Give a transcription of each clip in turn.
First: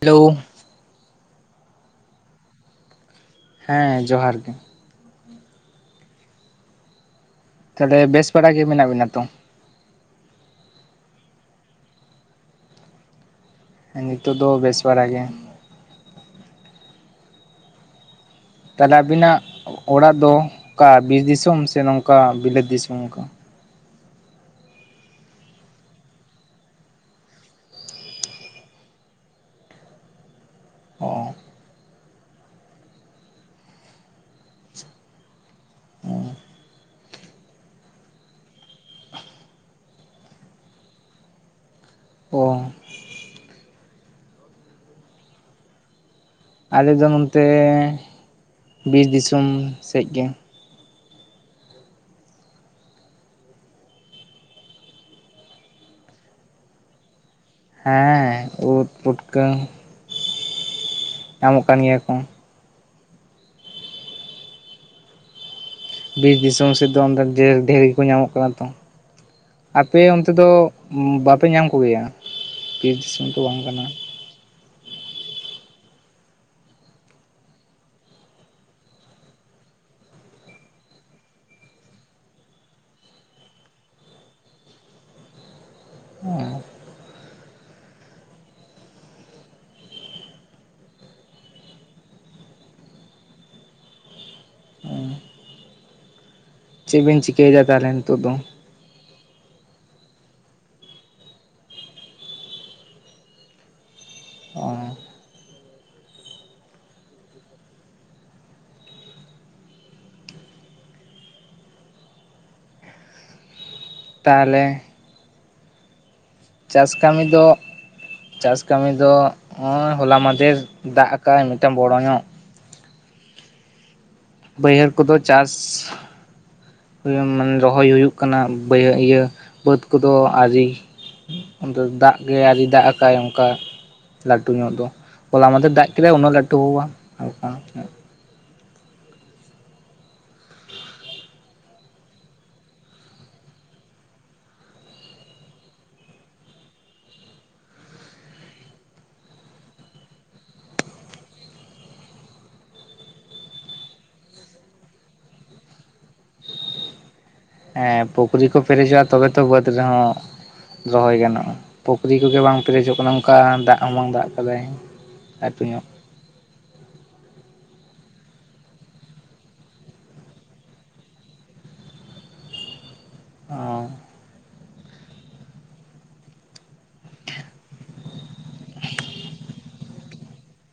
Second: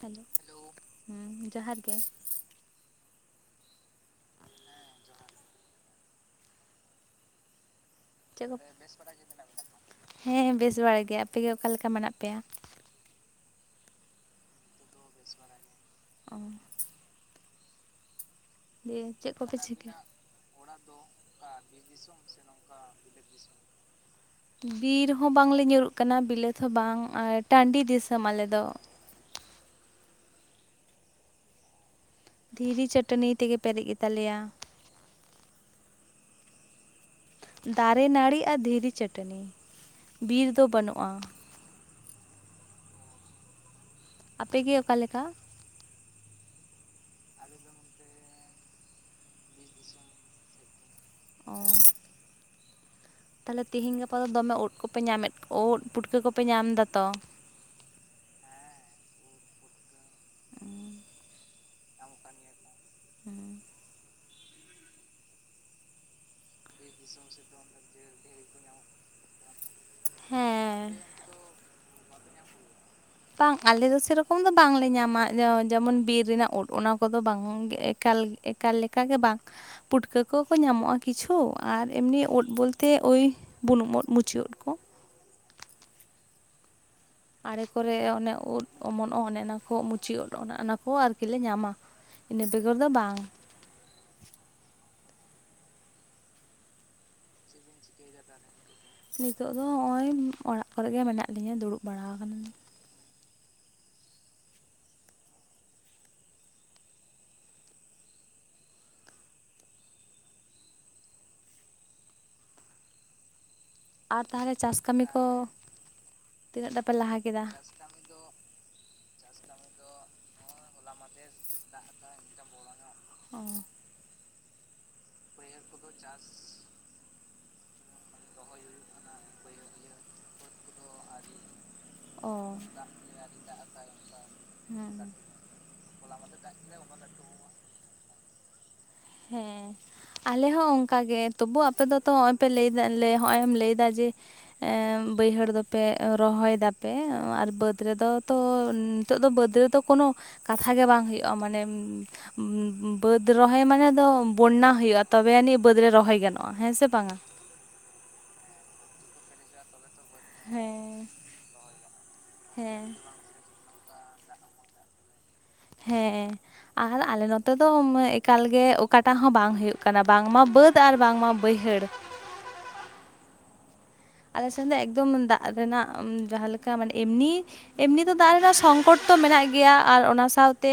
Hello ᱦᱮᱸ ᱡᱚᱦᱟᱨ ᱜᱮ ᱦᱮᱸ ᱡᱚᱦᱟᱨ ᱜᱮ ᱛᱟᱦᱚᱞᱮ ᱵᱮᱥ ᱪᱮᱫ ᱵᱟᱲᱟ ᱠᱚ ᱜᱮ ᱢᱮᱱᱟᱜ ᱵᱤᱱᱟ ᱛᱚ? ᱦᱮᱸ ᱵᱮᱥ ᱵᱟᱲᱟ ᱜᱮᱭᱟ ᱟᱯᱮ ᱜᱮ ᱚᱠᱟ ᱞᱮᱠᱟ ᱢᱮᱱᱟᱜ ᱯᱮᱭᱟ? ᱱᱤᱛᱳᱜ ᱫᱚ ᱵᱮᱥ ᱵᱟᱲᱟ ᱜᱮ ᱚ ᱛᱟᱦᱞᱮ ᱫᱤᱭᱮ ᱪᱮᱫ ᱟᱹᱵᱤᱱᱟᱜ ᱠᱚᱯᱮ ᱪᱤᱠᱟᱹ ᱚᱲᱟᱜ ᱫᱚ ᱚᱠᱟ ᱵᱤᱨ ᱫᱤᱥᱚᱢ ᱥᱮ ᱱᱚᱝᱠᱟ ᱵᱤᱞᱟᱹᱛ ᱫᱤᱥᱚᱢ ᱚᱱᱠᱟ? ᱵᱤᱨ ᱦᱚᱸ ᱵᱟᱝᱞᱮ ᱧᱩᱨᱩᱜ ᱠᱟᱱᱟ ᱵᱤᱞᱟᱹᱛ ᱦᱚᱸ ᱵᱟᱝ ᱟᱨ ᱴᱟᱺᱰᱤ ᱫᱤᱥᱚᱢ ᱟᱞᱮᱫ ᱫᱚ᱾ ᱚ ᱫᱷᱤᱨᱤ ᱪᱟᱹᱴᱟᱹᱱᱤ ᱛᱮᱜᱮ ᱯᱮᱨᱮᱡ ᱜᱮᱛᱟᱞᱮᱭᱟ᱾ ᱫᱟᱨᱮᱱᱟᱹᱲᱤ ᱟᱨ ᱫᱷᱤᱨᱤ ᱪᱟᱹᱴᱟᱹᱱᱤ ᱵᱤᱨ ᱫᱚ ᱵᱟᱹᱱᱩᱜᱼᱟ᱾ ᱚ ᱟᱯᱮ ᱜᱮ ᱚᱠᱟ ᱞᱮᱠᱟ? ᱟᱞᱮᱫᱚ ᱱᱚᱱᱛᱮ ᱵᱤᱨ ᱫᱤᱥᱚᱢ ᱥᱮᱫ ᱜᱮ᱾ ᱚ ᱛᱟᱦᱚᱞᱮ ᱛᱤᱦᱤᱧ ᱜᱟᱯᱟ ᱫᱚ ᱫᱚᱢᱮ ᱳᱫ ᱠᱚᱯᱮ ᱧᱟᱢᱮᱫ ᱳᱫ ᱯᱩᱴᱠᱟᱹ ᱠᱚᱯᱮ ᱧᱟᱢ ᱫᱟ ᱛᱚ? ᱦᱮᱸ ᱩᱫ ᱯᱩᱴᱠᱟᱹ [unintelligible] ᱧᱟᱢᱚᱜ ᱠᱟᱱ ᱜᱮᱭᱟ ᱠᱚ, ᱦᱮᱸ ᱵᱤᱨ ᱫᱤᱥᱚᱢ ᱥᱮᱫ ᱫᱚ ᱰᱮᱨ ᱰᱷᱮᱨ ᱜᱮ ᱠᱚ ᱧᱟᱢᱚᱜ ᱠᱟᱱᱟ ᱛᱚ, ᱟᱯᱮ ᱚᱱᱛᱮ ᱫᱚ ᱦᱮᱸ ᱵᱟᱯᱮ ᱧᱟᱢ ᱠᱚ ᱜᱮᱭᱟ [unintelligible] ᱵᱟᱝ ᱟᱞᱮ ᱫᱚ ᱥᱮᱨᱚᱼᱼ ᱚᱢ ᱫᱚ ᱵᱟᱝᱞᱮ ᱧᱟᱢᱟ ᱡᱮᱢᱚᱱ ᱵᱤᱨ ᱨᱮᱱᱟᱜ ᱩᱫ ᱚᱱᱟ ᱠᱚᱫᱚ ᱵᱟᱝ ᱮᱠᱟᱞ ᱮᱠᱟᱞ ᱞᱮᱠᱟᱜᱮ ᱵᱟᱝ᱾ ᱯᱩᱴᱠᱟᱹ ᱠᱚᱠᱚ ᱧᱟᱢᱚᱜᱼᱟ ᱠᱤᱪᱷᱩ ᱟᱨ ᱮᱢᱱᱤ ᱳᱫ ᱵᱚᱞᱛᱮ ᱳᱭᱼᱼ ᱵᱩᱱᱩᱢ ᱳᱫ ᱢᱩᱪᱤ ᱳᱫ ᱠᱚᱼᱼ ᱚ᱾ ᱟᱲᱮ ᱠᱚᱨᱮ ᱚᱱᱮ ᱩᱫ ᱚᱢᱚᱱᱚᱜᱼᱟ, ᱚᱱᱮ ᱚᱱᱟ ᱠᱚ ᱢᱩᱪᱤ ᱩᱫ ᱚᱱᱮ ᱚᱱᱟ ᱠᱚ ᱟᱨᱠᱤ ᱞᱮ ᱧᱟᱢᱟ᱾ ᱤᱱᱟᱹ ᱵᱮᱜᱚᱨ ᱫᱚ ᱵᱟᱝ᱾ ᱪᱮᱫ ᱵᱤᱱ ᱪᱤᱠᱟᱹᱭᱮᱫᱟ ᱛᱟᱦᱚᱞᱮ ᱱᱤᱛᱚᱜ ᱫᱚ? ᱱᱤᱛᱚᱜ ᱫᱚ ᱱᱚᱜᱼᱚᱭ ᱚᱲᱟᱜ ᱠᱚᱨᱮᱜ ᱜᱮ ᱢᱮᱱᱟᱜ ᱞᱤᱧᱟᱹ ᱫᱩᱲᱩᱵ ᱵᱟᱲᱟ ᱟᱠᱟᱱᱟ ᱞᱤᱧ᱾ ᱚ ᱟᱨ ᱛᱟᱦᱚᱞᱮ ᱪᱟᱥ ᱠᱟᱹᱢᱤ ᱠᱚ? ᱛᱤᱱᱟᱹᱜ ᱴᱟ ᱪᱟᱥ ᱯᱮ ᱞᱟᱦᱟ ᱠᱟᱹᱢᱤ ᱠᱮᱫᱟ ᱫᱚ ᱪᱟᱥ ᱠᱟᱹᱢᱤ ᱫᱚ ᱱᱚᱜᱼᱚᱭ ᱦᱚᱞᱟ ᱢᱟᱫᱷᱮᱨᱼᱼ ᱰᱮᱨ ᱫᱟᱜ ᱟᱠᱟᱜᱼᱟᱭ ᱢᱤᱫᱴᱟᱝ ᱵᱚᱲᱚ ᱧᱚᱜ᱾ ᱚ ᱵᱟᱹᱭᱦᱟᱹᱲ ᱠᱚᱫᱚ ᱪᱟᱥᱼᱼ ᱪᱟᱥᱼᱼ ᱢᱟᱱᱮ ᱨᱚᱦᱚᱭ ᱦᱩᱭᱩᱜ ᱠᱟᱱᱟ ᱵᱟᱹᱭᱦᱟᱹ ᱤᱭᱟᱹ ᱵᱟᱹᱫᱽ ᱠᱚᱫᱚ ᱟᱹᱣᱨᱤ᱾ ᱟᱫᱚ ᱫᱟᱜ ᱚ ᱜᱮ ᱟᱹᱣᱨᱤ ᱫᱟᱜ ᱟᱠᱟᱜ ᱟᱭ ᱚᱱᱠᱟ ᱞᱟᱹᱴᱩ ᱧᱚᱜ ᱫᱚ᱾ ᱦᱩᱸ ᱦᱚᱞᱟ ᱢᱟᱫᱷᱮᱨ ᱫᱟᱜ ᱠᱮᱫᱟᱭ ᱩᱱᱟᱹᱜ ᱞᱟᱹᱴᱩ ᱦᱚ ᱵᱟᱝ ᱦᱟᱞᱠᱟ ᱧᱚᱜ ᱾ ᱦᱮᱸ᱾ ᱟᱞᱮ ᱦᱚᱸ ᱚᱱᱠᱟ ᱜᱮ ᱛᱚᱵᱩ ᱟᱯᱮ ᱫᱚᱛᱚ ᱱᱚᱜᱼᱚᱭ ᱯᱮ ᱞᱟᱹᱭ ᱮᱫᱟ ᱱᱚᱜᱼᱚᱭ ᱮᱢ ᱞᱟᱹᱭᱫᱟ ᱡᱮᱼᱼ ᱵᱟᱹᱭᱦᱟᱹᱲ ᱫᱚᱯᱮ ᱨᱚᱦᱚᱭ ᱫᱟᱯᱮ ᱟᱨ ᱵᱟᱹᱫᱽ ᱨᱮᱫᱚ ᱛᱚᱼᱼ ᱱᱤᱛᱚᱜ ᱫᱚ ᱵᱟᱹᱫᱽ ᱨᱮᱫᱚ ᱠᱳᱱᱳ ᱠᱟᱛᱷᱟ ᱜᱮ ᱵᱟᱝ ᱦᱩᱭᱩᱜᱼᱟ, ᱢᱟᱱᱮ ᱵᱟᱹᱫᱽ ᱨᱚᱦᱚᱭ ᱢᱟᱱᱮᱼᱼ ᱫᱚ ᱵᱚᱱᱱᱟ ᱦᱩᱭᱩᱜᱼᱟ, ᱛᱚᱵᱮ ᱟᱹᱱᱤᱡ ᱵᱟᱹᱫᱽ ᱨᱮ ᱨᱚᱦᱚᱭ ᱜᱟᱱᱚᱜᱼᱟ ᱦᱮᱸ ᱥᱮ ᱵᱟᱝᱟ? ᱦᱮᱸ ᱯᱩᱠᱷᱨᱤ ᱠᱚ ᱯᱮᱨᱮᱡᱚᱜᱼᱟ ᱛᱚᱵᱮ ᱛᱚ ᱵᱟᱹᱫᱽ ᱨᱮᱦᱚᱸᱼᱼ ᱦᱮᱸ ᱨᱚᱦᱚᱭ ᱜᱟᱱᱚᱜᱼᱟ, ᱯᱩᱠᱷᱨᱤ ᱠᱚᱜᱮ ᱵᱟᱝ ᱦᱮᱸ ᱯᱮᱨᱮᱡᱚᱜ ᱠᱟᱱᱟ ᱚᱱᱠᱟ, ᱫᱟᱜ ᱦᱚᱸ ᱵᱟᱝ ᱫᱟᱜ ᱠᱟᱫᱟᱭ᱾ ᱞᱟᱹᱴᱩ ᱧᱚᱜ ᱦᱮᱸ᱾ ᱟᱨ ᱟᱞᱮ ᱱᱚᱛᱮ ᱫᱚ ᱮᱠᱟᱞ ᱜᱮ ᱚᱠᱟᱴᱟᱜ ᱦᱚᱸ ᱵᱟᱝ ᱦᱩᱭᱩᱜ ᱠᱟᱱᱟ, ᱵᱟᱝᱢᱟ ᱵᱟᱹᱫᱽ ᱟᱨ ᱵᱟᱝᱢᱟ ᱵᱟᱹᱭᱦᱟᱹᱲ᱾ ᱚ᱾ ᱟᱞᱮ ᱥᱮᱱ ᱫᱚ ᱮᱠᱫᱚᱢ ᱫᱟᱜ ᱨᱮᱱᱟᱜ ᱡᱟᱦᱟᱸ ᱞᱮᱠᱟ ᱢᱟᱱᱮ ᱮᱢᱱᱤᱼᱼ ᱮᱢᱱᱤ ᱫᱚ ᱫᱟᱜ ᱨᱮᱱᱟᱜ ᱥᱚᱝᱠᱚᱴ ᱛᱚ ᱢᱮᱱᱟᱜ ᱜᱮᱭᱟ, ᱟᱨ ᱚᱱᱟ ᱥᱟᱶᱛᱮᱼᱼᱼ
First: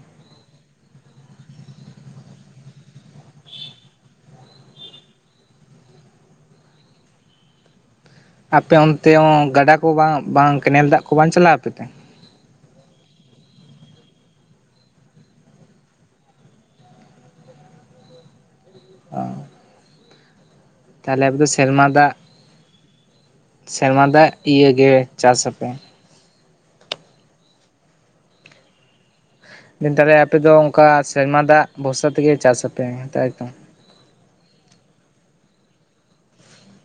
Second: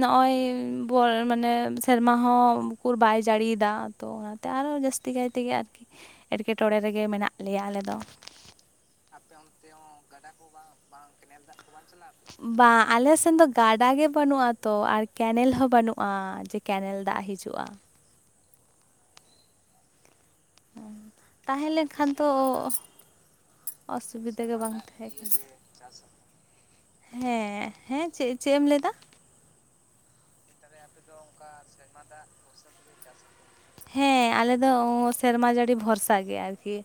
ᱱᱚᱜᱼᱚᱭ ᱵᱚ ᱢᱟᱱᱮ ᱥᱮᱨᱢᱟ ᱦᱚᱸ ᱩᱠᱩᱨ ᱵᱟᱭ ᱡᱟᱹᱲᱤᱭᱮᱫᱟ᱾ ᱛᱚ ᱚᱱᱟᱛᱮ ᱟᱨᱚ ᱡᱟᱹᱥᱛᱤ ᱠᱟᱭ ᱛᱮᱜᱮ ᱟᱨᱠᱤ ᱮᱴᱠᱮᱴᱚᱬᱮ ᱨᱮ ᱢᱮᱱᱟᱜ ᱞᱮᱭᱟ ᱟᱞᱮ ᱫᱚ᱾ ᱟᱯᱮ ᱚᱱᱛᱮ ᱦᱚᱸ ᱜᱟᱰᱟ ᱠᱚ ᱵᱟᱝ ᱵᱟᱝ ᱠᱮᱱᱮᱞ ᱫᱟᱜ ᱠᱚ ᱵᱟᱝ ᱪᱟᱞᱟᱜᱼᱟ ᱟᱯᱮ ᱛᱮ? ᱵᱟᱝ ᱟᱞᱮ ᱥᱮᱱ ᱫᱚ ᱜᱟᱰᱟ ᱜᱮ ᱵᱟᱹᱱᱩᱜ ᱟᱛᱚ ᱟᱨ ᱠᱮᱱᱮᱞ ᱦᱚᱸ ᱵᱟᱹᱱᱩᱜᱼᱟ᱾ ᱠᱮᱱᱮᱞ ᱫᱟᱜ ᱦᱤᱡᱩᱜᱼᱟ᱾ ᱚ᱾ ᱛᱟᱦᱚᱞᱮ ᱟᱯᱮ ᱫᱚ ᱛᱟᱦᱮᱸ ᱥᱮᱨᱢᱟ ᱞᱮᱱᱠᱷᱟᱱ ᱫᱟᱜ ᱛᱚᱼᱼ ᱥᱮᱨᱢᱟ ᱫᱟᱜ ᱤᱭᱟ. ᱜᱮ ᱪᱟᱥ ᱟᱯᱮ? ᱦᱮᱸ ᱦᱮᱸ ᱪᱮᱫ ᱪᱮᱫ ᱮᱢ ᱞᱟᱹᱭ ᱮᱫᱟ? ᱫᱤᱱ ᱛᱟᱦᱚᱞᱮ ᱟᱯᱮᱚ ᱚᱱᱠᱟ ᱥᱮᱨᱢᱟ ᱫᱟᱜ ᱵᱷᱚᱨᱥᱟ ᱛᱮᱜᱮ ᱪᱟᱥᱟᱯᱮ ᱛᱟᱭ ᱛᱚ? ᱦᱮᱸ ᱟᱞᱮ ᱫᱚ ᱥᱮᱨᱢᱟ ᱡᱟᱹᱲᱤ ᱵᱷᱚᱨᱥᱟ ᱜᱮ ᱟᱨᱠᱤ᱾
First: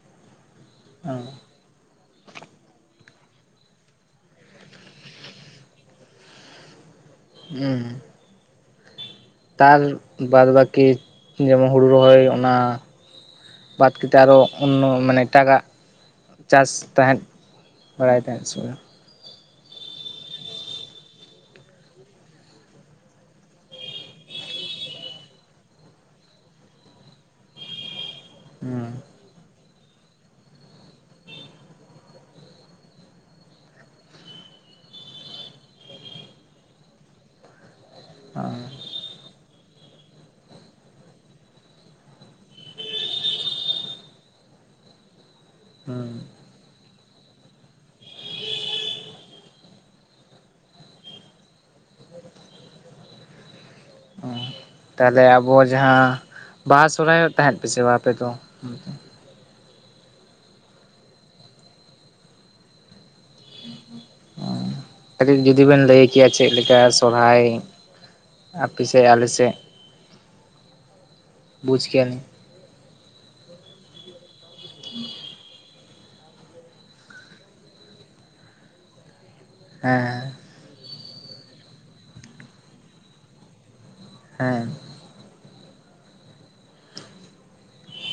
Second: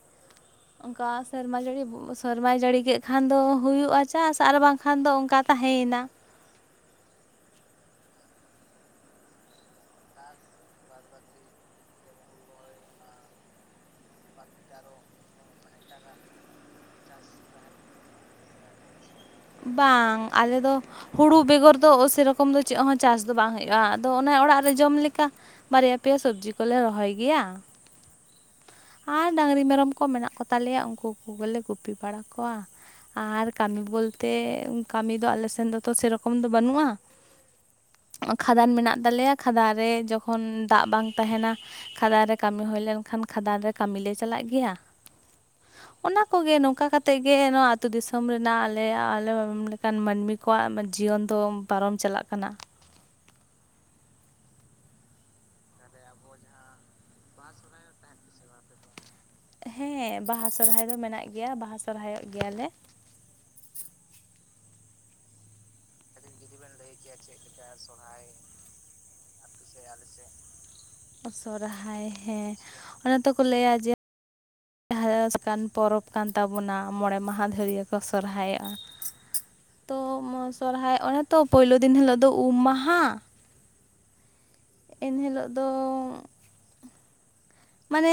ᱚᱱᱠᱟ ᱚ ᱥᱮᱨᱢᱟ ᱡᱟᱹᱲᱤᱼᱼ ᱥᱮᱨᱢᱟᱭ ᱡᱟᱹᱲᱤ ᱠᱮᱫ ᱠᱷᱟᱱ ᱫᱚ ᱦᱩᱭᱩᱜᱼᱟ ᱪᱟᱥ ᱟᱨ ᱵᱟᱝᱠᱷᱟᱱ ᱫᱚ ᱚᱱᱠᱟ ᱛᱟᱦᱮᱸᱭᱮᱱᱟ᱾ ᱦᱩᱸ᱾ ᱛᱟᱨ ᱵᱟᱫ ᱵᱟᱹᱠᱤ ᱡᱮᱢᱚᱱ ᱦᱩᱲᱩ ᱨᱚᱦᱚᱭ, ᱚᱱᱟᱼᱼ ᱵᱟᱫ ᱠᱟᱛᱮᱫ ᱟᱨᱚ ᱚᱱᱱᱚ ᱢᱟᱱᱮ ᱮᱴᱟᱜᱟᱜ ᱪᱟᱥ ᱛᱟᱦᱮᱸᱫᱼᱼ ᱵᱟᱲᱟᱭ ᱛᱟᱦᱮᱸᱫ ᱥᱮ ᱵᱟᱝᱟ? ᱵᱟᱝ ᱟᱞᱮ ᱫᱚᱼᱼ ᱦᱩᱲᱩ ᱵᱮᱜᱚᱨ ᱫᱚ ᱥᱮᱨᱚᱠᱚᱢ ᱫᱚ ᱪᱮᱫ ᱦᱚᱸ ᱪᱟᱥ ᱫᱚ ᱵᱟᱝ ᱦᱩᱭᱩᱜᱼᱟ, ᱟᱫᱚ ᱚᱱᱮ ᱚᱲᱟᱜ ᱨᱮ ᱡᱚᱢ ᱞᱮᱠᱟ ᱾ ᱵᱟᱨᱭᱟ ᱯᱮᱭᱟ ᱥᱚᱵᱽᱡᱤ ᱠᱚᱞᱮ ᱨᱚᱦᱚᱭ ᱜᱮᱭᱟ ᱾ ᱦᱩᱸ ᱾ ᱟᱨ ᱰᱟᱹᱝᱨᱤ ᱢᱮᱨᱚᱢ ᱠᱚ ᱢᱮᱱᱟᱜ ᱠᱚᱛᱟ ᱞᱮᱭᱟ ᱩᱱᱠᱩ ᱠᱚᱜᱮ ᱞᱮ ᱜᱩᱯᱤ ᱵᱟᱲᱟ ᱠᱚᱣᱟ ᱾ ᱟᱨ ᱠᱟᱹᱢᱤ ᱵᱚᱞᱛᱮ ᱠᱟᱹᱢᱤ ᱫᱚ ᱟᱞᱮ ᱥᱮᱱ ᱫᱚ ᱛᱚ ᱥᱮᱨᱚᱠᱚᱢ ᱫᱚ ᱵᱟᱱᱩᱜᱼᱟ ᱾ [inaudible] ᱠᱷᱟᱫᱟᱱ ᱢᱮᱱᱟᱜ ᱛᱟᱞᱮᱭᱟ ᱠᱷᱟᱫᱟᱱ ᱨᱮ ᱡᱚᱠᱷᱚᱱ ᱫᱟᱜ ᱵᱟᱝ ᱛᱟᱦᱮᱱᱟ ᱠᱷᱟᱫᱟᱱ ᱨᱮ ᱠᱟᱹᱢᱤ ᱦᱩᱭ ᱞᱮᱱᱠᱷᱟᱱ ᱠᱷᱟᱫᱟᱱ ᱨᱮ ᱠᱟᱹᱢᱤ ᱞᱮ ᱪᱟᱞᱟᱜ ᱜᱮᱭᱟ ᱦᱩᱸ ᱚᱱᱟ ᱠᱚᱜᱮ ᱱᱚᱝᱠᱟ ᱠᱟᱛ ᱛᱮᱜᱮ ᱱᱚᱣᱟ ᱟᱹᱛᱩ ᱫᱤᱥᱚᱢ ᱨᱮᱱᱟᱜ ᱟᱞᱮ ᱟᱞᱮ ᱞᱮᱠᱟᱱ ᱢᱟᱹᱱᱢᱤ ᱠᱚᱣᱟᱜ ᱡᱤᱭᱚᱱ ᱫᱚ ᱯᱟᱨᱚᱢ ᱪᱟᱞᱟᱜ ᱠᱟᱱᱟ ᱾ ᱚ ᱛᱟᱦᱚᱞᱮ ᱟᱵᱚ ᱡᱟᱦᱟᱸ ᱵᱟᱦᱟ ᱥᱚᱨᱦᱟᱭᱚᱜ ᱛᱟᱦᱮᱸᱫ ᱯᱮ ᱥᱮ ᱵᱟᱝ ᱟᱯᱮ ᱫᱚ? ᱦᱮᱸ ᱵᱟᱦᱟ ᱥᱚᱨᱦᱟᱭ ᱫᱚ ᱢᱮᱱᱟᱜ ᱜᱮᱭᱟ, ᱵᱟᱦᱟ ᱥᱚᱨᱦᱟᱭᱚᱜ ᱜᱮᱭᱟᱞᱮ ᱾ ᱠᱟᱹᱴᱤᱡ ᱡᱩᱫᱤ ᱵᱮᱱ ᱞᱟᱹᱭ ᱠᱮᱭᱟ, ᱪᱮᱫ ᱞᱮᱠᱟ ᱥᱚᱨᱦᱟᱭ? ᱟᱯᱮ ᱥᱮᱫ, ᱟᱞᱮ ᱥᱮᱫ ᱾ ᱵᱩᱡᱽ ᱥᱚᱨᱦᱟᱭ ᱠᱮᱭᱟᱞᱤᱧ ᱦᱮᱸ, ᱚᱱᱟ ᱛᱮᱠᱚ ᱞᱟᱹᱭᱟ ᱡᱮ ᱡᱟᱦᱟᱸᱠ [unintelligible] ᱯᱚᱨᱚᱵᱽ ᱠᱟᱱ ᱛᱟᱵᱚᱱᱟ ᱢᱚᱬᱮ ᱢᱟᱦᱟ ᱫᱷᱟᱹᱨᱭᱟᱹ ᱠᱚ ᱥᱚᱨᱦᱟᱭᱚᱜᱼᱟ ᱾ [inaudible] ᱛᱚ ᱥᱚᱨᱦᱟᱭ ᱚᱱᱮ ᱛᱚ ᱯᱳᱭᱞᱳ ᱫᱤᱱ ᱦᱤᱞᱳᱜ ᱫᱚ ᱩᱢ ᱢᱟᱦᱟ ᱾ ᱦᱮᱸ ᱾ ᱮᱱ ᱦᱤᱞᱳᱜ ᱫᱚ ᱢᱟᱱᱮ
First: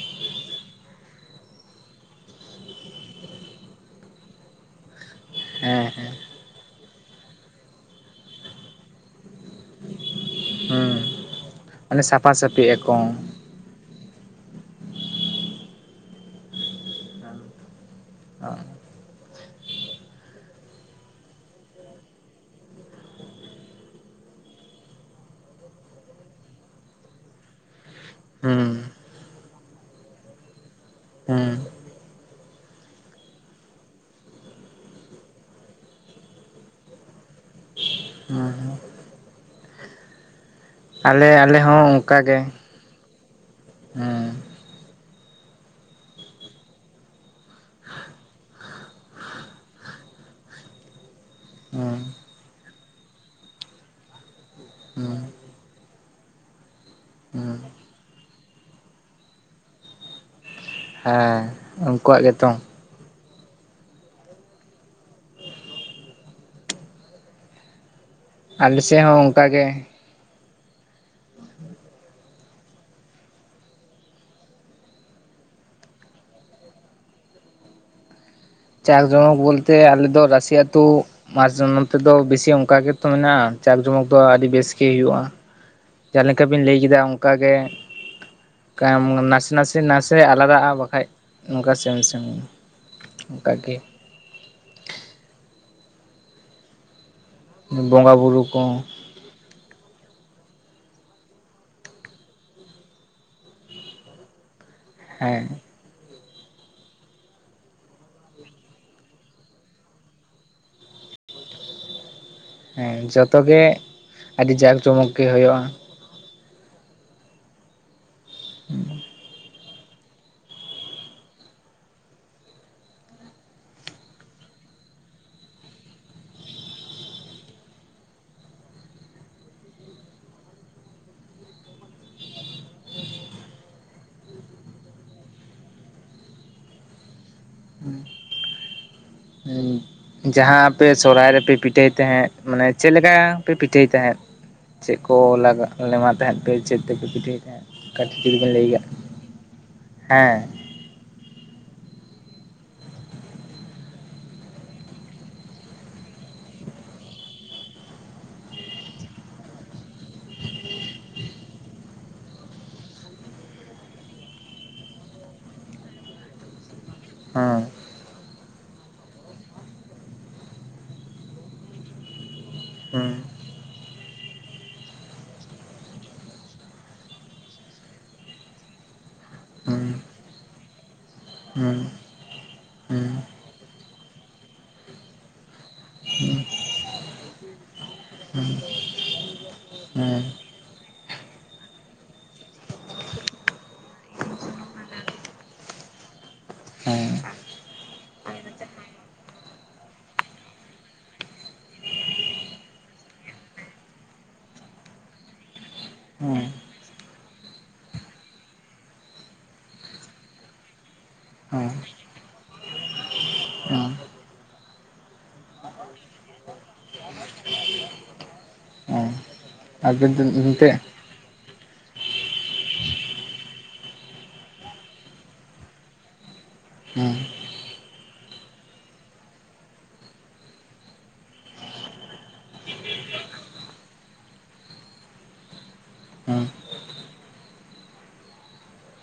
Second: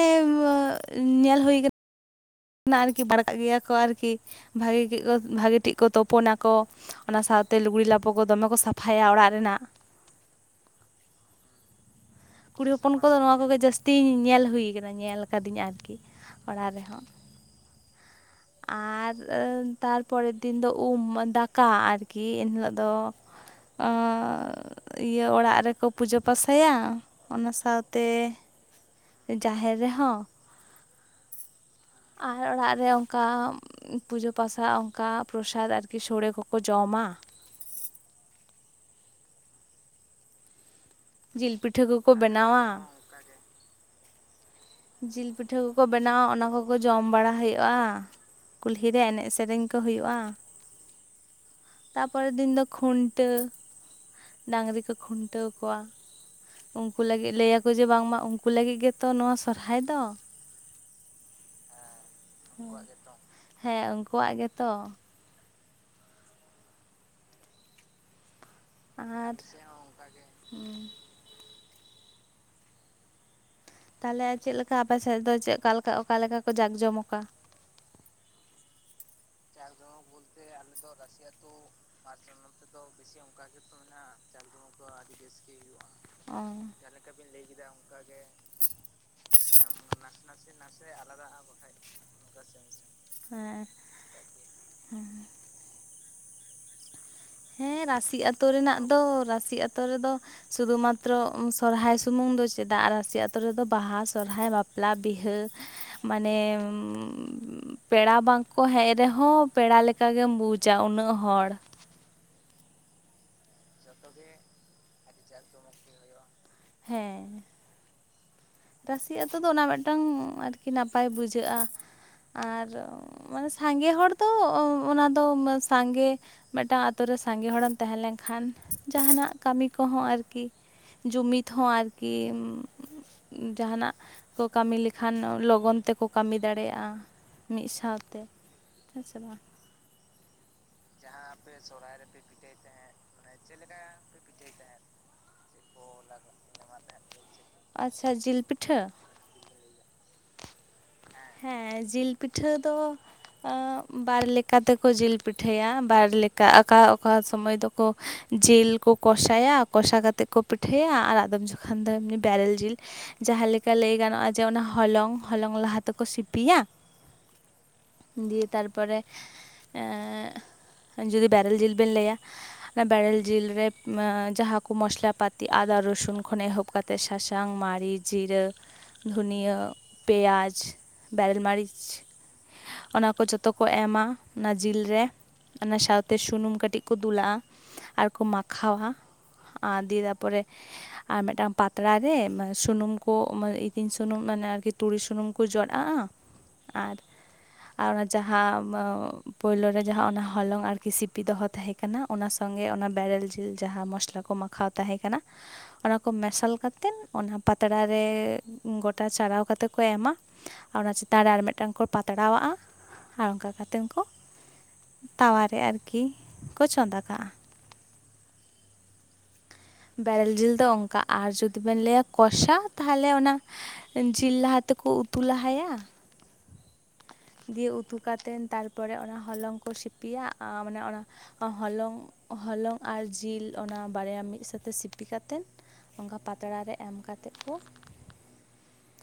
ᱧᱮᱞ ᱦᱩᱭ ᱠᱟᱱᱟ [unintelligible] ᱟᱨᱠᱤ ᱵᱟᱨ ᱠᱟᱜ ᱜᱮᱭᱟ ᱠᱚ ᱟᱨᱠᱤ ᱾ ᱵᱷᱟᱜᱮ ᱵᱷᱟᱜᱤ ᱴᱷᱤᱠ ᱠᱚ ᱦᱮᱸ ᱦᱮᱸ ᱛᱳᱯᱳᱱ ᱟᱠᱚ ᱾ ᱚᱱᱟ ᱥᱟᱶᱛᱮ ᱞᱩᱜᱽᱲᱤ ᱞᱟᱯᱚ ᱠᱚ ᱫᱚᱢᱮ ᱠᱚ ᱥᱟᱯᱷᱟᱭᱟ ᱚᱲᱟᱜ ᱨᱮᱱᱟᱜ ᱾ ᱦᱩᱸ ᱾ ᱢᱟᱱᱮ ᱥᱟᱯᱷᱟ ᱥᱟᱯ ᱠᱩᱲᱤ ᱦᱚᱯᱚᱱ ᱠᱚᱫᱚ ᱱᱚᱣᱟ ᱠᱚᱜᱮ ᱡᱟᱹᱥᱛᱤᱧ ᱧᱮᱞ ᱦᱩᱭ ᱟᱠᱟᱱᱟ ᱧᱮᱞ ᱠᱟᱹᱫᱤᱧ ᱟᱨᱠᱤ ᱚᱲᱟᱜ ᱨᱮᱦᱚᱸ ᱾ ᱦᱩᱸ ᱟᱨ ᱛᱟᱨᱯᱚᱨᱮᱨ ᱫᱤᱱ ᱫᱚ ᱩᱢ ᱫᱟᱠᱟ ᱟᱨᱠᱤ ᱮᱱ ᱦᱤᱞᱳᱜ ᱫᱚ ᱚᱸᱻ ᱤᱭᱟᱹ ᱚᱲᱟᱜ ᱨᱮᱠᱚ ᱯᱩᱡᱟᱹ ᱯᱟᱥᱟᱭᱟ ᱚᱱᱟ ᱥᱟᱶᱛᱮ ᱦᱩᱸ ᱾ ᱡᱟᱦᱮᱨ ᱨᱮᱦᱚᱸ ᱾ ᱦᱩᱸ ᱾ ᱟᱨ ᱚᱲᱟᱜ ᱨᱮ ᱚᱱᱠᱟ ᱯᱩᱡᱟᱹ ᱯᱟᱥᱟ ᱚᱱᱠᱟ ᱯᱨᱚᱥᱟᱫ ᱟᱨᱠᱤ ᱥᱚᱲᱮ ᱠᱚᱠᱚ ᱡᱚᱢᱟ ᱾ ᱦᱩᱸ ᱾ ᱟᱞᱮ ᱟᱞᱮ ᱡᱤᱞ ᱦᱚᱸ ᱯᱤᱴᱷᱟᱹ ᱠᱚᱠᱚ ᱚᱱᱠᱟᱜ ᱜᱮ ᱾ ᱵᱮᱱᱟᱣᱟ ᱦᱩᱸ ᱾ ᱡᱤᱞ ᱯᱤᱴᱷᱟᱹ ᱠᱚᱠᱚ ᱵᱮᱱᱟᱣᱟ ᱚᱱᱟ ᱠᱚᱠᱚ ᱡᱚᱢ ᱵᱟᱲᱟ ᱦᱳᱭᱳᱜ-ᱟ ᱾ ᱠᱩᱞᱦᱤ ᱨᱮ ᱮᱱᱮᱡ ᱥᱮᱨᱮᱧ ᱠᱚ ᱦᱩᱭᱩᱜ-ᱟ ᱾ [inaudible] ᱛᱟ ᱯᱚᱨᱮᱨ ᱫᱤᱱ ᱫᱚ ᱠᱷᱩᱱᱴᱟᱹᱣ ᱰᱟᱝᱨᱤ ᱠᱚ ᱦᱩᱸ ᱠᱷᱩᱱᱴᱟᱹᱣ ᱠᱚᱣᱟ ᱾ ᱩᱱᱠᱩ ᱞᱟᱹᱜᱤᱫ ᱞᱟᱹᱭ ᱦᱩᱸ ᱟᱠᱚ ᱡᱮ ᱵᱟᱝᱢᱟ ᱩᱱᱠᱩ ᱞᱟᱹᱜᱤᱫ ᱜᱮᱛᱚ ᱱᱚᱣᱟ ᱥᱚᱨᱦᱟᱭ ᱫᱚ ᱾ ᱦᱮᱸ ᱩᱱᱠᱩᱣᱟᱜ ᱜᱮᱛᱚ ᱾ ᱩᱱᱠᱩᱣᱟᱜ ᱜᱮᱛᱚ ᱾ ᱦᱮᱸ ᱩᱱᱠᱩᱣᱟᱜ ᱜᱮᱛᱚ ᱾ ᱟᱞᱮ ᱥᱮᱫ ᱦᱚᱸ ᱚᱱᱠᱟ ᱜᱮ ᱾ ᱩᱸ ᱾ ᱛᱟᱦᱚᱞᱮ ᱪᱮᱫ ᱞᱮᱠᱟ ᱟᱯᱮ ᱥᱮᱫ ᱫᱚ ᱪᱮᱫ ᱚᱠᱟ ᱞᱮᱠᱟ ᱚᱠᱟ ᱞᱮᱠᱟ ᱠᱚ ᱡᱟᱠ ᱡᱚᱢᱠᱟ? ᱪᱟᱠ ᱡᱚᱢᱚᱠ ᱵᱚᱞᱛᱮ ᱟᱞᱮ ᱫᱚ ᱨᱟᱥᱤ ᱟᱛᱳ ᱢᱟᱨᱥ [unintelligible] ᱱᱚᱱᱛᱮ ᱫᱚ ᱵᱮᱥᱤ ᱚᱱᱠᱟ ᱜᱮᱛᱚ ᱢᱮᱱᱟᱜ-ᱟ ᱡᱟᱠ ᱡᱚᱢᱚᱠ ᱫᱚ ᱟᱹᱰᱤ ᱵᱮᱥ ᱜᱮ ᱦᱩᱭᱩᱜ-ᱟ ᱾ ᱡᱟᱦᱟᱸ ᱚ ᱞᱮᱠᱟ ᱵᱤᱱ ᱞᱟᱹᱭ ᱠᱮᱫᱟ ᱚᱱᱠᱟ ᱜᱮ ᱾ ᱠᱟᱢ ᱱᱟᱥᱮ ᱱᱟᱥᱮ ᱱᱟᱥᱮ ᱟᱞᱟᱫᱟᱜ-ᱟ ᱵᱟᱠᱷᱟᱡ ᱱᱚᱝᱠᱟ ᱥᱮᱢ ᱥᱮᱱ ᱦᱮᱸ ᱩᱸᱻ ᱦᱮᱸ ᱵᱚᱸᱜᱟ ᱨᱟᱹᱥᱤ ᱵᱩᱨᱩ ᱟᱹᱛᱳ ᱨᱮᱱᱟᱜ ᱠᱚ ᱫᱚ ᱨᱟᱥᱤ ᱟᱹᱛ ᱛᱳ ᱨᱮᱫᱚ ᱥᱩᱫᱷᱩ ᱢᱟᱛᱨᱚ ᱥᱚᱨᱦᱟᱭ ᱥᱩᱢᱩᱝ ᱫᱚ ᱪᱮᱫᱟᱜ ᱨᱟᱥᱤ ᱟᱛᱳ ᱨᱮᱫᱚ ᱵᱟᱦᱟ ᱥᱚᱨᱦᱟᱭ ᱵᱟᱯ ᱞᱟ ᱵᱤᱦᱟᱹ ᱦᱮᱸ ᱢᱟᱱᱮ ᱩᱸᱻᱻᱻ ᱩᱸᱻᱜ ᱯᱮᱲᱟ ᱵᱟᱝᱠᱚ ᱦᱮᱡ ᱨᱮᱦᱚᱸ ᱯᱮᱲᱟ ᱞᱮᱠᱟ ᱜᱮᱢ ᱵᱩᱡᱟ ᱩᱱᱟᱹᱜ ᱦᱚᱲ ᱦᱮᱸ ᱡᱚᱛᱚ ᱜᱮ ᱟᱹᱰᱤ ᱡᱟᱠ ᱡᱚᱢᱚᱠ ᱜᱮ ᱦᱩᱭᱩᱜ-ᱟ ᱦᱮᱸ ᱨᱟᱹᱥᱤ ᱟᱛᱳ ᱫᱚ ᱚᱱᱟ ᱢᱤᱫᱴᱟᱝ ᱟᱨᱠᱤ ᱱᱟᱯᱟᱭ ᱵᱩᱡᱷᱟᱹᱜ-ᱟ ᱟᱨ ᱢᱟᱱᱮ ᱥᱟᱸᱜᱮ ᱦᱚᱲ ᱫᱚ ᱚ ᱚᱱᱟ ᱫᱚ ᱥᱟᱸᱜᱮ ᱢᱤᱫᱴᱟᱱ ᱟᱛᱳ ᱨᱮ ᱥᱟᱸᱜᱮ ᱦᱚᱲᱮᱢ ᱛᱟᱦᱮᱸ ᱞᱮᱱᱠᱷᱟᱱ ᱡᱟᱦᱟᱱᱟᱜ ᱠᱟᱹᱢᱤ ᱠᱚᱦᱚᱸ ᱟᱨᱠᱤ ᱡᱩᱢᱤᱫ ᱦᱚᱸ ᱟᱨᱠᱤᱢ ᱡᱟᱦᱟᱱᱟᱜ ᱠᱚ ᱠᱟᱹᱢᱤ ᱞᱮᱠᱷᱟᱱ ᱞᱚᱜᱚᱱ ᱛᱮᱠᱚ ᱠᱟᱹᱢᱤ ᱫᱟᱲᱮᱭᱟᱜ-ᱟ ᱢᱤᱫ ᱥᱟᱶᱛᱮ ᱦᱮᱸ ᱥᱮ ᱵᱟᱝ ᱦᱩᱸ ᱡᱟᱦᱟᱸ ᱟᱯᱮ ᱥᱚᱦᱨᱟᱭ ᱨᱮᱯᱮ ᱯᱤᱴᱷᱟᱹᱭ ᱛᱟᱦᱮᱸᱫ ᱢᱟᱱᱮ ᱪᱮᱫ ᱞᱮᱠᱟ ᱯᱮ ᱯᱤᱴᱷᱟᱹᱭ ᱛᱟᱦᱮᱸᱫ ᱪᱮᱫ ᱠᱚ ᱞᱟᱜᱟᱜ ᱞᱮᱢᱟᱜ ᱛᱟᱦᱮᱸᱫ ᱯᱮ ᱪᱮᱫ ᱛᱮᱯᱮ ᱯᱤᱴᱷᱟᱹᱭ ᱜᱮᱭᱟ ᱟᱪᱪᱷᱟ ᱠᱟᱹᱴᱤᱡ ᱡᱩᱫᱤ ᱡᱤᱞ ᱵᱮᱱ ᱞᱟᱹᱭ ᱟ ᱯᱤᱴᱷᱟᱹ ᱦᱮᱸ ᱦᱮᱸ ᱦᱮᱸ ᱡᱤᱞ ᱯᱤᱴᱷᱟᱹ ᱫᱚ ᱟᱹᱜ ᱵᱟᱨ ᱞᱮᱠᱟ ᱛᱮᱠᱚ ᱡᱤᱞ ᱯᱤᱴᱷᱟᱹᱭᱟ ᱵᱟᱨ ᱞᱮᱠᱟ ᱟᱠᱟ ᱚᱠᱟ ᱥᱚᱢᱚᱭ ᱫᱚ ᱠᱚ ᱡᱤᱞ ᱠᱚ ᱠᱚᱥᱟᱭᱟ ᱠᱚᱥᱟ ᱠᱟᱛᱮᱫ ᱠᱚ ᱯᱤᱴᱷᱟᱹᱭᱟ ᱟᱨ ᱟᱫᱚᱢ ᱡᱚᱠᱷᱚᱱ ᱫᱚ ᱮᱢᱱᱤ ᱵᱮᱨᱮᱞ ᱡᱤᱞ ᱡᱟᱦᱟᱸ ᱞᱮᱠᱟ ᱞᱟᱹᱭ ᱜᱟᱱᱚᱜ-ᱟ ᱡᱮ ᱚᱱᱟ ᱦᱚᱞᱚᱝ ᱦᱚᱞᱚᱝ ᱞᱟᱦᱟ ᱛᱮᱠᱚ ᱥᱤᱯᱤᱭᱟ ᱦᱮᱸ ᱫᱤᱭᱮ ᱛᱟᱨᱯᱚᱨᱮ ᱮᱸᱜ ᱡᱩᱫᱤ ᱵᱮᱨᱮᱞ ᱡᱤᱞ ᱵᱮᱱ ᱞᱟᱹᱭᱟ ᱦᱮᱸ ᱵᱮᱨᱮᱞ ᱡᱤᱞ ᱨᱮ ᱢᱟᱹ ᱡᱟᱦᱟᱸ ᱠᱚ ᱢᱚᱥᱞᱟ ᱯᱟᱟᱹᱛᱤ ᱟᱫᱟ ᱨᱚᱥᱩᱱ ᱠᱷᱚᱱ ᱮᱦᱚᱵ ᱠᱟᱛᱮᱮᱫ ᱥᱟᱥᱟᱝ ᱢᱟᱹᱨᱤᱪ ᱡᱤᱨᱟᱹ ᱫᱷᱩᱱᱤᱭᱟᱹᱟᱹ ᱯᱮᱸᱭᱟᱡᱽ ᱵᱮᱨᱮᱞ ᱢᱟᱹᱨᱤᱪ ᱦᱮᱸ ᱦᱮᱸ ᱦᱮᱸ ᱚᱱᱟ ᱠᱚ ᱡᱚᱛᱚ ᱠᱚ ᱮᱢᱟ ᱚᱱᱟ ᱡᱤᱞᱨᱮ ᱚᱱᱟ ᱥᱟᱶᱛᱮ ᱦᱮᱸ ᱦᱮᱸ ᱦᱮᱸ ᱥᱩᱱᱩᱢ ᱠᱟᱹᱴᱤᱡ ᱠᱚ ᱫᱩᱞᱟᱜᱼᱟ ᱟᱨᱠᱚ ᱢᱟᱠᱷᱟᱣᱟ ᱟᱸᱻᱫᱤᱭᱮ ᱦᱮᱸ ᱛᱟᱨᱯᱚᱨᱮ ᱟᱨ ᱢᱤᱫᱴᱟᱝ ᱯᱟᱛᱲᱟ ᱨᱮ ᱥᱩᱱᱩᱢ ᱠᱚ ᱢᱟᱹ ᱤᱛᱤᱧ ᱥᱩᱱᱩᱢ ᱢᱟᱱᱮ ᱟᱨᱠᱤ ᱛᱩᱲᱤ ᱥᱩᱱᱩᱢ ᱠᱩ ᱡᱚᱫᱟᱜᱼᱟ ᱟᱨ ᱦᱮᱸ ᱦᱮᱸ ᱦᱮᱸ ᱟᱨ ᱚᱱᱟ ᱡᱟᱦᱟᱸ ᱵᱟᱹᱵ ᱯᱳᱭᱞᱳ ᱨᱮ ᱡᱟᱦᱟᱸ ᱚᱱᱟ ᱦᱚᱞᱚᱝ ᱟᱨᱠᱤ ᱥᱤᱯᱤ ᱫᱚᱦᱚ ᱛᱟᱦᱮᱸ ᱠᱟᱱᱟ ᱚᱱᱟ ᱥᱚᱸᱜᱮ ᱚᱱᱟ ᱵᱮᱨᱮᱞ ᱡᱤᱞ ᱡᱟᱦᱟᱸ ᱢᱚᱥᱞᱟ ᱠᱚ ᱢᱟᱠᱷᱟᱣ ᱛᱟᱦᱮᱸ ᱠᱟᱱᱟ ᱚᱱᱟ ᱠᱚ ᱢᱮᱥᱟᱞ ᱠᱟᱛᱮᱮᱫ ᱚᱱᱟ ᱯᱟᱛᱲᱟ ᱨᱮ ᱜᱚᱴᱟ ᱪᱟᱨᱟᱣ ᱠᱟᱛᱮ ᱠᱚ ᱮᱢᱟ ᱟᱨ ᱚᱱᱟ ᱪᱮᱛᱟᱱ ᱨᱮ ᱟᱨ ᱢᱤᱫᱴᱟᱝ ᱠᱚ ᱯᱟᱛᱲᱟᱜᱼᱟ ᱟᱨ ᱚᱱᱠᱟ ᱠᱟᱛᱮᱱ ᱠᱚ ᱛᱣᱟᱟᱨᱮ ᱟᱨᱠᱤ ᱠᱚ ᱪᱚᱸᱫᱟ ᱠᱟᱜᱼᱟ ᱟᱵᱮᱱ ᱵᱮᱨᱮᱞ ᱡᱤᱞ ᱫᱚ ᱮᱱᱛᱮᱫ ᱚᱱᱠᱟᱜ ᱟᱨ ᱡᱩᱫᱤ ᱵᱮᱱ ᱞᱟᱹᱭᱟ ᱠᱚᱥᱟ ᱛᱟᱦᱚᱞᱮ ᱚᱱᱟ ᱡᱤᱞ ᱞᱟᱦᱟ ᱛᱮᱠᱚ ᱩᱛᱩ ᱞᱟᱦᱟᱭᱟ ᱦᱩᱸ ᱫᱤᱭᱮ ᱩᱛᱩ ᱠᱟᱛᱮᱮᱫ ᱛᱟᱨᱯᱚᱨᱮ ᱚᱱᱟ ᱦᱚᱞᱚᱝ ᱠᱚ ᱥᱤᱯᱤᱭᱟ ᱟᱸ ᱢᱟᱱᱮ ᱚᱱᱟ ᱦᱚᱞᱚᱝ ᱦᱚᱞᱚᱝ ᱟᱨ ᱡᱤᱞ ᱚᱱᱟ ᱵᱟᱨᱭᱟ ᱢᱤᱫ ᱥᱟᱛᱮ ᱥᱤᱯᱤ ᱠᱟᱛᱮᱫ ᱚᱱᱠᱟ ᱦᱮᱸ ᱯᱟᱛᱲᱟ ᱨᱮ ᱮᱢ ᱠᱟᱛᱮᱱ ᱠᱩ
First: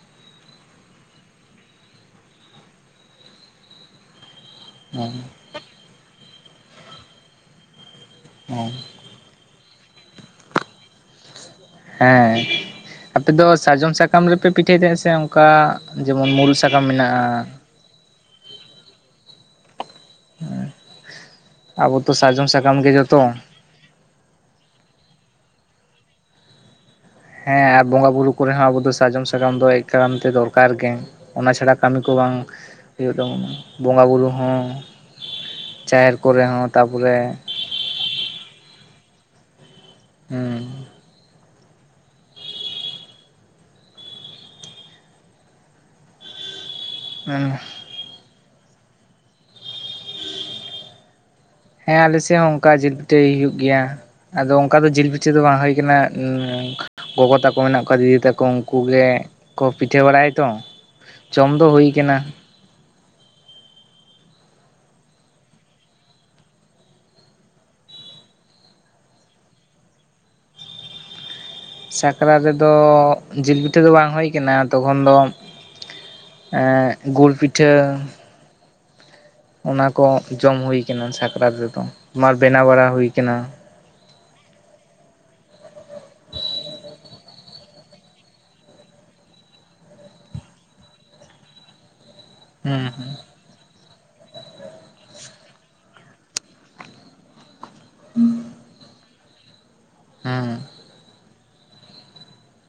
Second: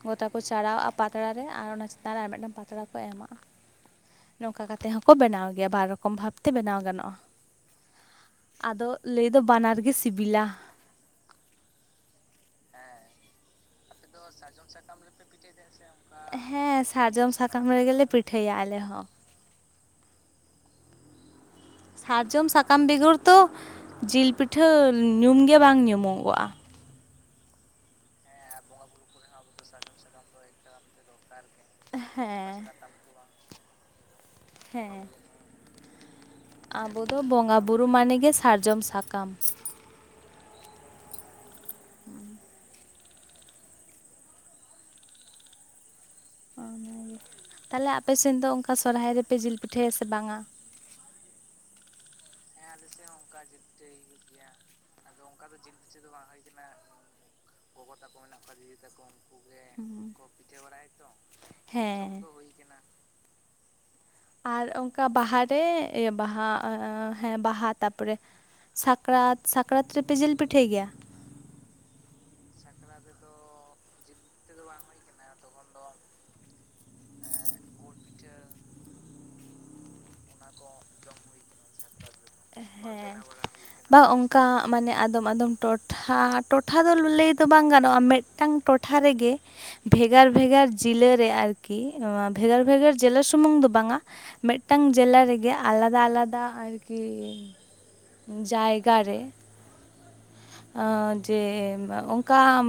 ᱜᱚᱛᱟ ᱠᱚ ᱪᱟᱨᱟᱣ ᱟᱜᱼᱟ ᱯᱟᱛᱲᱟ ᱨᱮ ᱟᱨ ᱚᱱᱟ ᱪᱮᱛᱟᱱ ᱨᱮ ᱟᱨ ᱢᱤᱫᱴᱟᱱ ᱯᱟᱛᱲᱟ ᱠᱚ ᱮᱢᱟᱜᱼᱟ ᱱᱚᱝᱠᱟ ᱠᱟᱛᱮᱜ ᱦᱚᱸᱠᱚ ᱦᱮᱸ ᱵᱮᱱᱟᱣ ᱜᱮᱭᱟ ᱵᱟᱨ ᱨᱚᱠᱚᱢ ᱵᱷᱟᱵᱛᱮ ᱵᱮᱱᱟᱣ ᱜᱟᱱᱚᱜᱼᱟ᱾ ᱦᱮᱸ ᱟᱫᱚ ᱞᱟᱹᱭ ᱫᱚ ᱵᱟᱱᱟᱨ ᱜᱮ ᱥᱤᱵᱤᱞᱟ ᱦᱮᱸ ᱟᱯᱮ ᱫᱚ ᱥᱟᱨᱡᱚᱢ ᱥᱟᱠᱟᱢ ᱨᱮᱯᱮ ᱯᱤᱴᱷᱟᱹᱭ ᱛᱮᱦᱮᱸ ᱥᱮ ᱚᱱᱠᱟ ᱡᱮᱢᱚᱱ ᱢᱩᱲᱩ ᱥᱟᱠᱟᱢ ᱢᱮᱱᱟᱜᱼᱟ ᱢᱟᱹᱭ ᱜᱮ ᱞᱮ ᱯᱤᱴᱷᱟᱹᱭᱟ ᱟᱞᱮ ᱦᱚᱸ ᱟᱵᱚ ᱛᱚ ᱥᱟᱨᱡᱚᱢ ᱥᱟᱠᱟᱢ ᱜᱮ ᱵᱮᱜᱚᱨ ᱡᱚᱛᱚ ᱫᱚ ᱡᱤᱞ ᱯᱤᱴᱷᱟᱹ ᱧᱩᱢᱜᱮ ᱵᱟᱝ ᱧᱩᱢᱚᱜᱚᱜᱼᱟ ᱦᱮᱸ ᱟᱨ ᱵᱚᱸᱜᱟ ᱵᱩᱨᱩ ᱠᱚᱨᱮ ᱦᱚᱸ ᱟᱵᱚ ᱫᱚ ᱥᱟᱡᱚᱢ ᱥᱟᱠᱟᱢ ᱫᱚ ᱮ ᱠᱟᱱ ᱛᱮ ᱫᱚᱨᱠᱟᱨ ᱜᱮ ᱚᱱᱟ ᱪᱷᱟᱲᱟ ᱠᱟᱹᱢᱤ ᱠᱚ ᱵᱟᱝ ᱦᱮᱸ ᱦᱩᱭᱩᱜ ᱛᱟᱵᱚᱱᱟ, ᱵᱚᱸᱜᱟ ᱵᱩᱨᱩᱼᱼ ᱦᱚᱸ, ᱦᱮᱸ ᱪᱟᱨ [unintelligible] ᱟᱵᱚ ᱫᱚ ᱵᱚᱸᱜᱟ ᱵᱩᱨᱩ ᱢᱟᱱᱮᱜᱮ ᱥᱟᱨᱡᱚᱢ ᱥᱟᱠᱟᱢ ᱾ ᱦᱮᱸ ᱚᱱᱟᱜᱮ [inaudible] ᱛᱟᱦᱚᱞᱮ ᱟᱯᱮᱥᱮᱱ ᱫᱚ ᱚᱱᱠᱟ ᱥᱚᱨᱦᱟᱭ ᱨᱮᱯᱮ ᱡᱤᱞ ᱯᱤᱴᱷᱟᱹᱭᱟ ᱥᱮ ᱵᱟᱝᱟ? ᱦᱮᱸ ᱟᱞᱮᱥᱮᱱ ᱦᱚᱸ ᱚᱱᱠᱟ ᱡᱤᱞ ᱯᱤᱴᱷᱟᱹᱭ ᱦᱩᱭᱩᱜ ᱜᱮᱭᱟ, ᱟᱫᱚ ᱚᱱᱠᱟ ᱫᱚ ᱡᱤᱞᱼᱼ ᱪᱮᱫ ᱫᱚ ᱵᱟᱝ ᱦᱩᱭ ᱟᱠᱟᱱᱟ [unintelligible] ᱜᱚᱜᱚ ᱛᱟᱠᱚ ᱢᱮᱱᱟᱜ ᱠᱚᱣᱟ ᱫᱤᱫᱤ ᱛᱟᱠᱚ ᱩᱱᱠᱩ ᱜᱮᱼᱼ ᱠᱚ ᱯᱤᱴᱷᱟᱹ ᱵᱟᱲᱟᱭᱟᱭ ᱛᱚ, ᱡᱚᱢ ᱫᱚ ᱦᱩᱭ ᱠᱟᱱᱟ ᱡᱚᱢ ᱾ ᱟᱨ ᱚᱱᱠᱟ ᱵᱟᱦᱟᱨᱮ ᱮ ᱵᱟᱦᱟ ᱮ ᱮ ᱦᱮᱸ ᱵᱟᱦᱟ ᱛᱟᱨᱯᱚᱨᱮᱼᱼ ᱥᱟᱠᱨᱟᱛ, ᱥᱟᱠᱨᱟᱛ ᱨᱮᱯᱮ ᱡᱤᱞ ᱯᱤᱴᱷᱟᱹᱭ ᱜᱮᱭᱟ? ᱥᱟᱠᱨᱟᱛ ᱨᱮᱫᱚ ᱡᱤᱞ ᱯᱤᱴᱷᱟᱹ ᱫᱚ ᱵᱟᱝ ᱦᱩᱭ ᱠᱟᱱᱟ, ᱛᱚᱠᱷᱚᱱ ᱫᱚ ᱾ [unintelligible] ᱮᱸᱜ ᱜᱩᱲ ᱯᱤᱴᱷᱟᱹᱼᱼ ᱚᱱᱟ ᱠᱚ ᱡᱚᱢ ᱦᱩᱭ ᱠᱟᱱᱟ ᱥᱟᱠᱨᱟᱛ ᱨᱮᱫᱚ ᱾ [unintelligible] ᱦᱮᱸ ᱵᱟ ᱚᱱᱠᱟ ᱢᱟᱱᱮ ᱟᱫᱚᱢ ᱟᱫᱚᱢ ᱴᱚᱴᱷᱟ, ᱴᱚᱴᱷᱟ ᱫᱚ ᱞᱟᱹᱭ ᱫᱚ ᱵᱟᱝ ᱜᱟᱱᱚᱜᱼᱟ ᱢᱤᱫᱼᱼ ᱢᱤᱫᱴᱟᱝ ᱴᱚᱴᱷᱟ ᱨᱮᱜᱮ ᱵᱷᱮᱜᱟᱨ ᱵᱷᱮᱜᱟᱨ ᱡᱤᱞᱟᱹ ᱨᱮ ᱟᱨᱠᱤᱼᱼ ᱟᱨᱠᱤ [unintelligible] ᱵᱷᱮᱜᱟᱨ ᱦᱩᱸ ᱵᱷᱮᱜᱟᱨ ᱦᱩᱸ ᱡᱮᱞᱟ ᱥᱩᱢᱩᱝ ᱫᱚ ᱵᱟᱝᱟᱼᱼ ᱢᱤᱫᱴᱟᱝ ᱡᱮᱞᱟ ᱨᱮᱜᱮ ᱟᱞᱟᱫᱟ ᱟᱞᱟᱫᱟ ᱟᱨᱠᱤ ᱾ ᱡᱟᱭᱜᱟ ᱨᱮ ᱦᱮᱸ ᱡᱮ ᱚᱱᱠᱟᱼᱼ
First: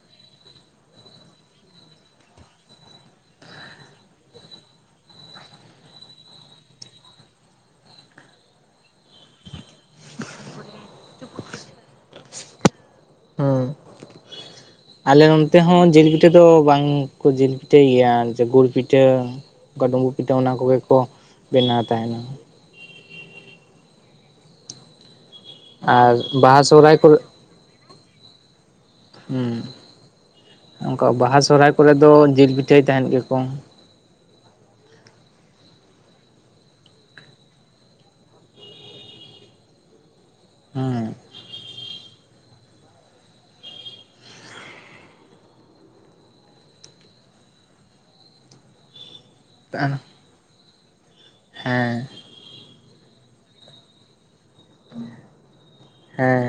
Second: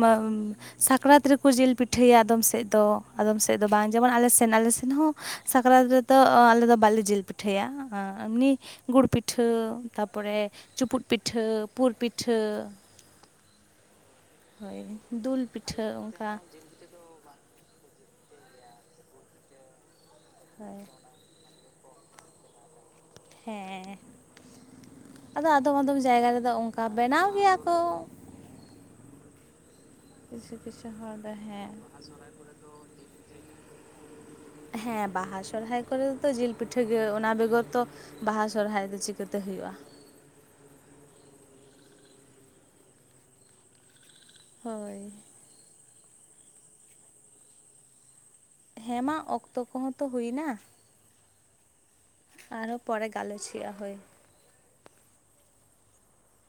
ᱥᱟᱠᱨᱟᱛ ᱨᱮᱠᱚ ᱡᱤᱞ ᱯᱤᱴᱷᱟᱹᱭᱟ ᱟᱫᱚᱢ ᱥᱮᱫ ᱫᱚ, ᱟᱫᱚᱢ ᱥᱮᱫ ᱫᱚ ᱵᱟᱝ ᱡᱮᱢᱚᱱ ᱟᱞᱮ ᱥᱮᱱ ᱟᱞᱮ ᱥᱮᱱ ᱦᱚᱸ ᱾ ᱥᱟᱠᱨᱟᱛ ᱨᱮᱫᱚ ᱟᱞᱮ ᱫᱚ ᱵᱟᱞᱮ ᱡᱤᱞ ᱯᱤᱴᱷᱟᱹᱭᱟ ᱦᱮᱸ ᱮᱢᱱᱤᱼᱼ ᱜᱩᱲ ᱯᱤᱴᱷᱟᱹ, ᱛᱟᱯᱚᱨᱮ ᱪᱩᱯᱩᱫ ᱯᱤᱴᱷᱟᱹ, ᱯᱩᱨ ᱯᱤᱴᱷᱟᱹ ᱾ ᱦᱳᱭ ᱟᱞᱮ ᱫᱩᱞ ᱱᱚᱱᱛᱮ ᱦᱚᱸ ᱡᱤᱞ ᱯᱤᱴᱷᱟᱹ ᱚᱱᱠᱟ ᱫᱚ ᱵᱟᱝ ᱾ ᱠᱚ ᱡᱤᱞ ᱯᱤᱴᱷᱟᱹᱭ ᱜᱮᱭᱟ, ᱡᱮ ᱜᱩᱲ ᱯᱤᱴᱷᱟᱹ ᱚᱱᱠᱟ ᱰᱩᱸᱵᱩᱜ ᱯᱤᱴᱷᱟᱹ ᱚᱱᱟ ᱠᱚᱜᱮ ᱦᱳᱭ ᱠᱚᱼᱼ ᱵᱮᱱᱟᱣ ᱛᱟᱦᱮᱱᱟ ᱾ ᱦᱮᱸ ᱦᱮᱸ, ᱟᱫᱚ ᱟᱫᱚᱢ ᱟᱫᱚᱢ ᱟᱨ ᱡᱟᱭᱜᱟ ᱨᱮᱫᱚ ᱵᱟᱦᱟ ᱚᱱᱠᱟ ᱥᱚᱦᱨᱟᱭ ᱠᱚᱨᱮ ᱵᱮᱱᱟᱣ ᱜᱮᱭᱟ ᱠᱚ ᱾ [unintelligible] ᱠᱤᱪᱷᱩ ᱦᱮᱸ ᱠᱤᱪᱷᱩ ᱚᱱᱠᱟ ᱦᱚᱲ ᱫᱚ ᱵᱟᱦᱟ ᱥᱚᱦᱨᱟᱭ ᱦᱮᱸ ᱠᱚᱨᱮ ᱫᱚ ᱡᱤᱞ ᱯᱤᱴᱷᱟᱹᱭ ᱛᱟᱸᱦᱮᱫ ᱜᱮᱠᱚ ᱾ ᱦᱮᱸ ᱵᱟᱦᱟ ᱥᱚᱨᱦᱟᱭ ᱠᱚᱨᱮ ᱫᱚ ᱛᱚ ᱡᱤᱞ ᱯᱤᱴᱷᱟᱹ ᱜᱮ ᱚᱱᱟ ᱵᱮᱜᱚᱨ ᱛᱚᱼᱼ ᱵᱟᱦᱟ ᱥᱚᱨᱦᱟᱭ ᱫᱚ ᱪᱤᱠᱟᱹᱛᱮ ᱦᱩᱭᱩᱜᱼᱟ ᱾ ᱦᱩᱸ ᱦᱳᱭ ᱦᱮ ᱢᱟ ᱚᱠᱛᱚ ᱠᱚᱦᱚᱸ ᱛᱚ ᱦᱩᱭ ᱱᱟ ᱾ ᱦᱮᱸ ᱟᱨᱦᱚᱸ ᱯᱚᱨᱮ ᱜᱟᱞᱚᱪ ᱦᱩᱭᱩᱜ-ᱟ ᱦᱳᱭ ᱾ [unintelligible] ᱦᱮᱸ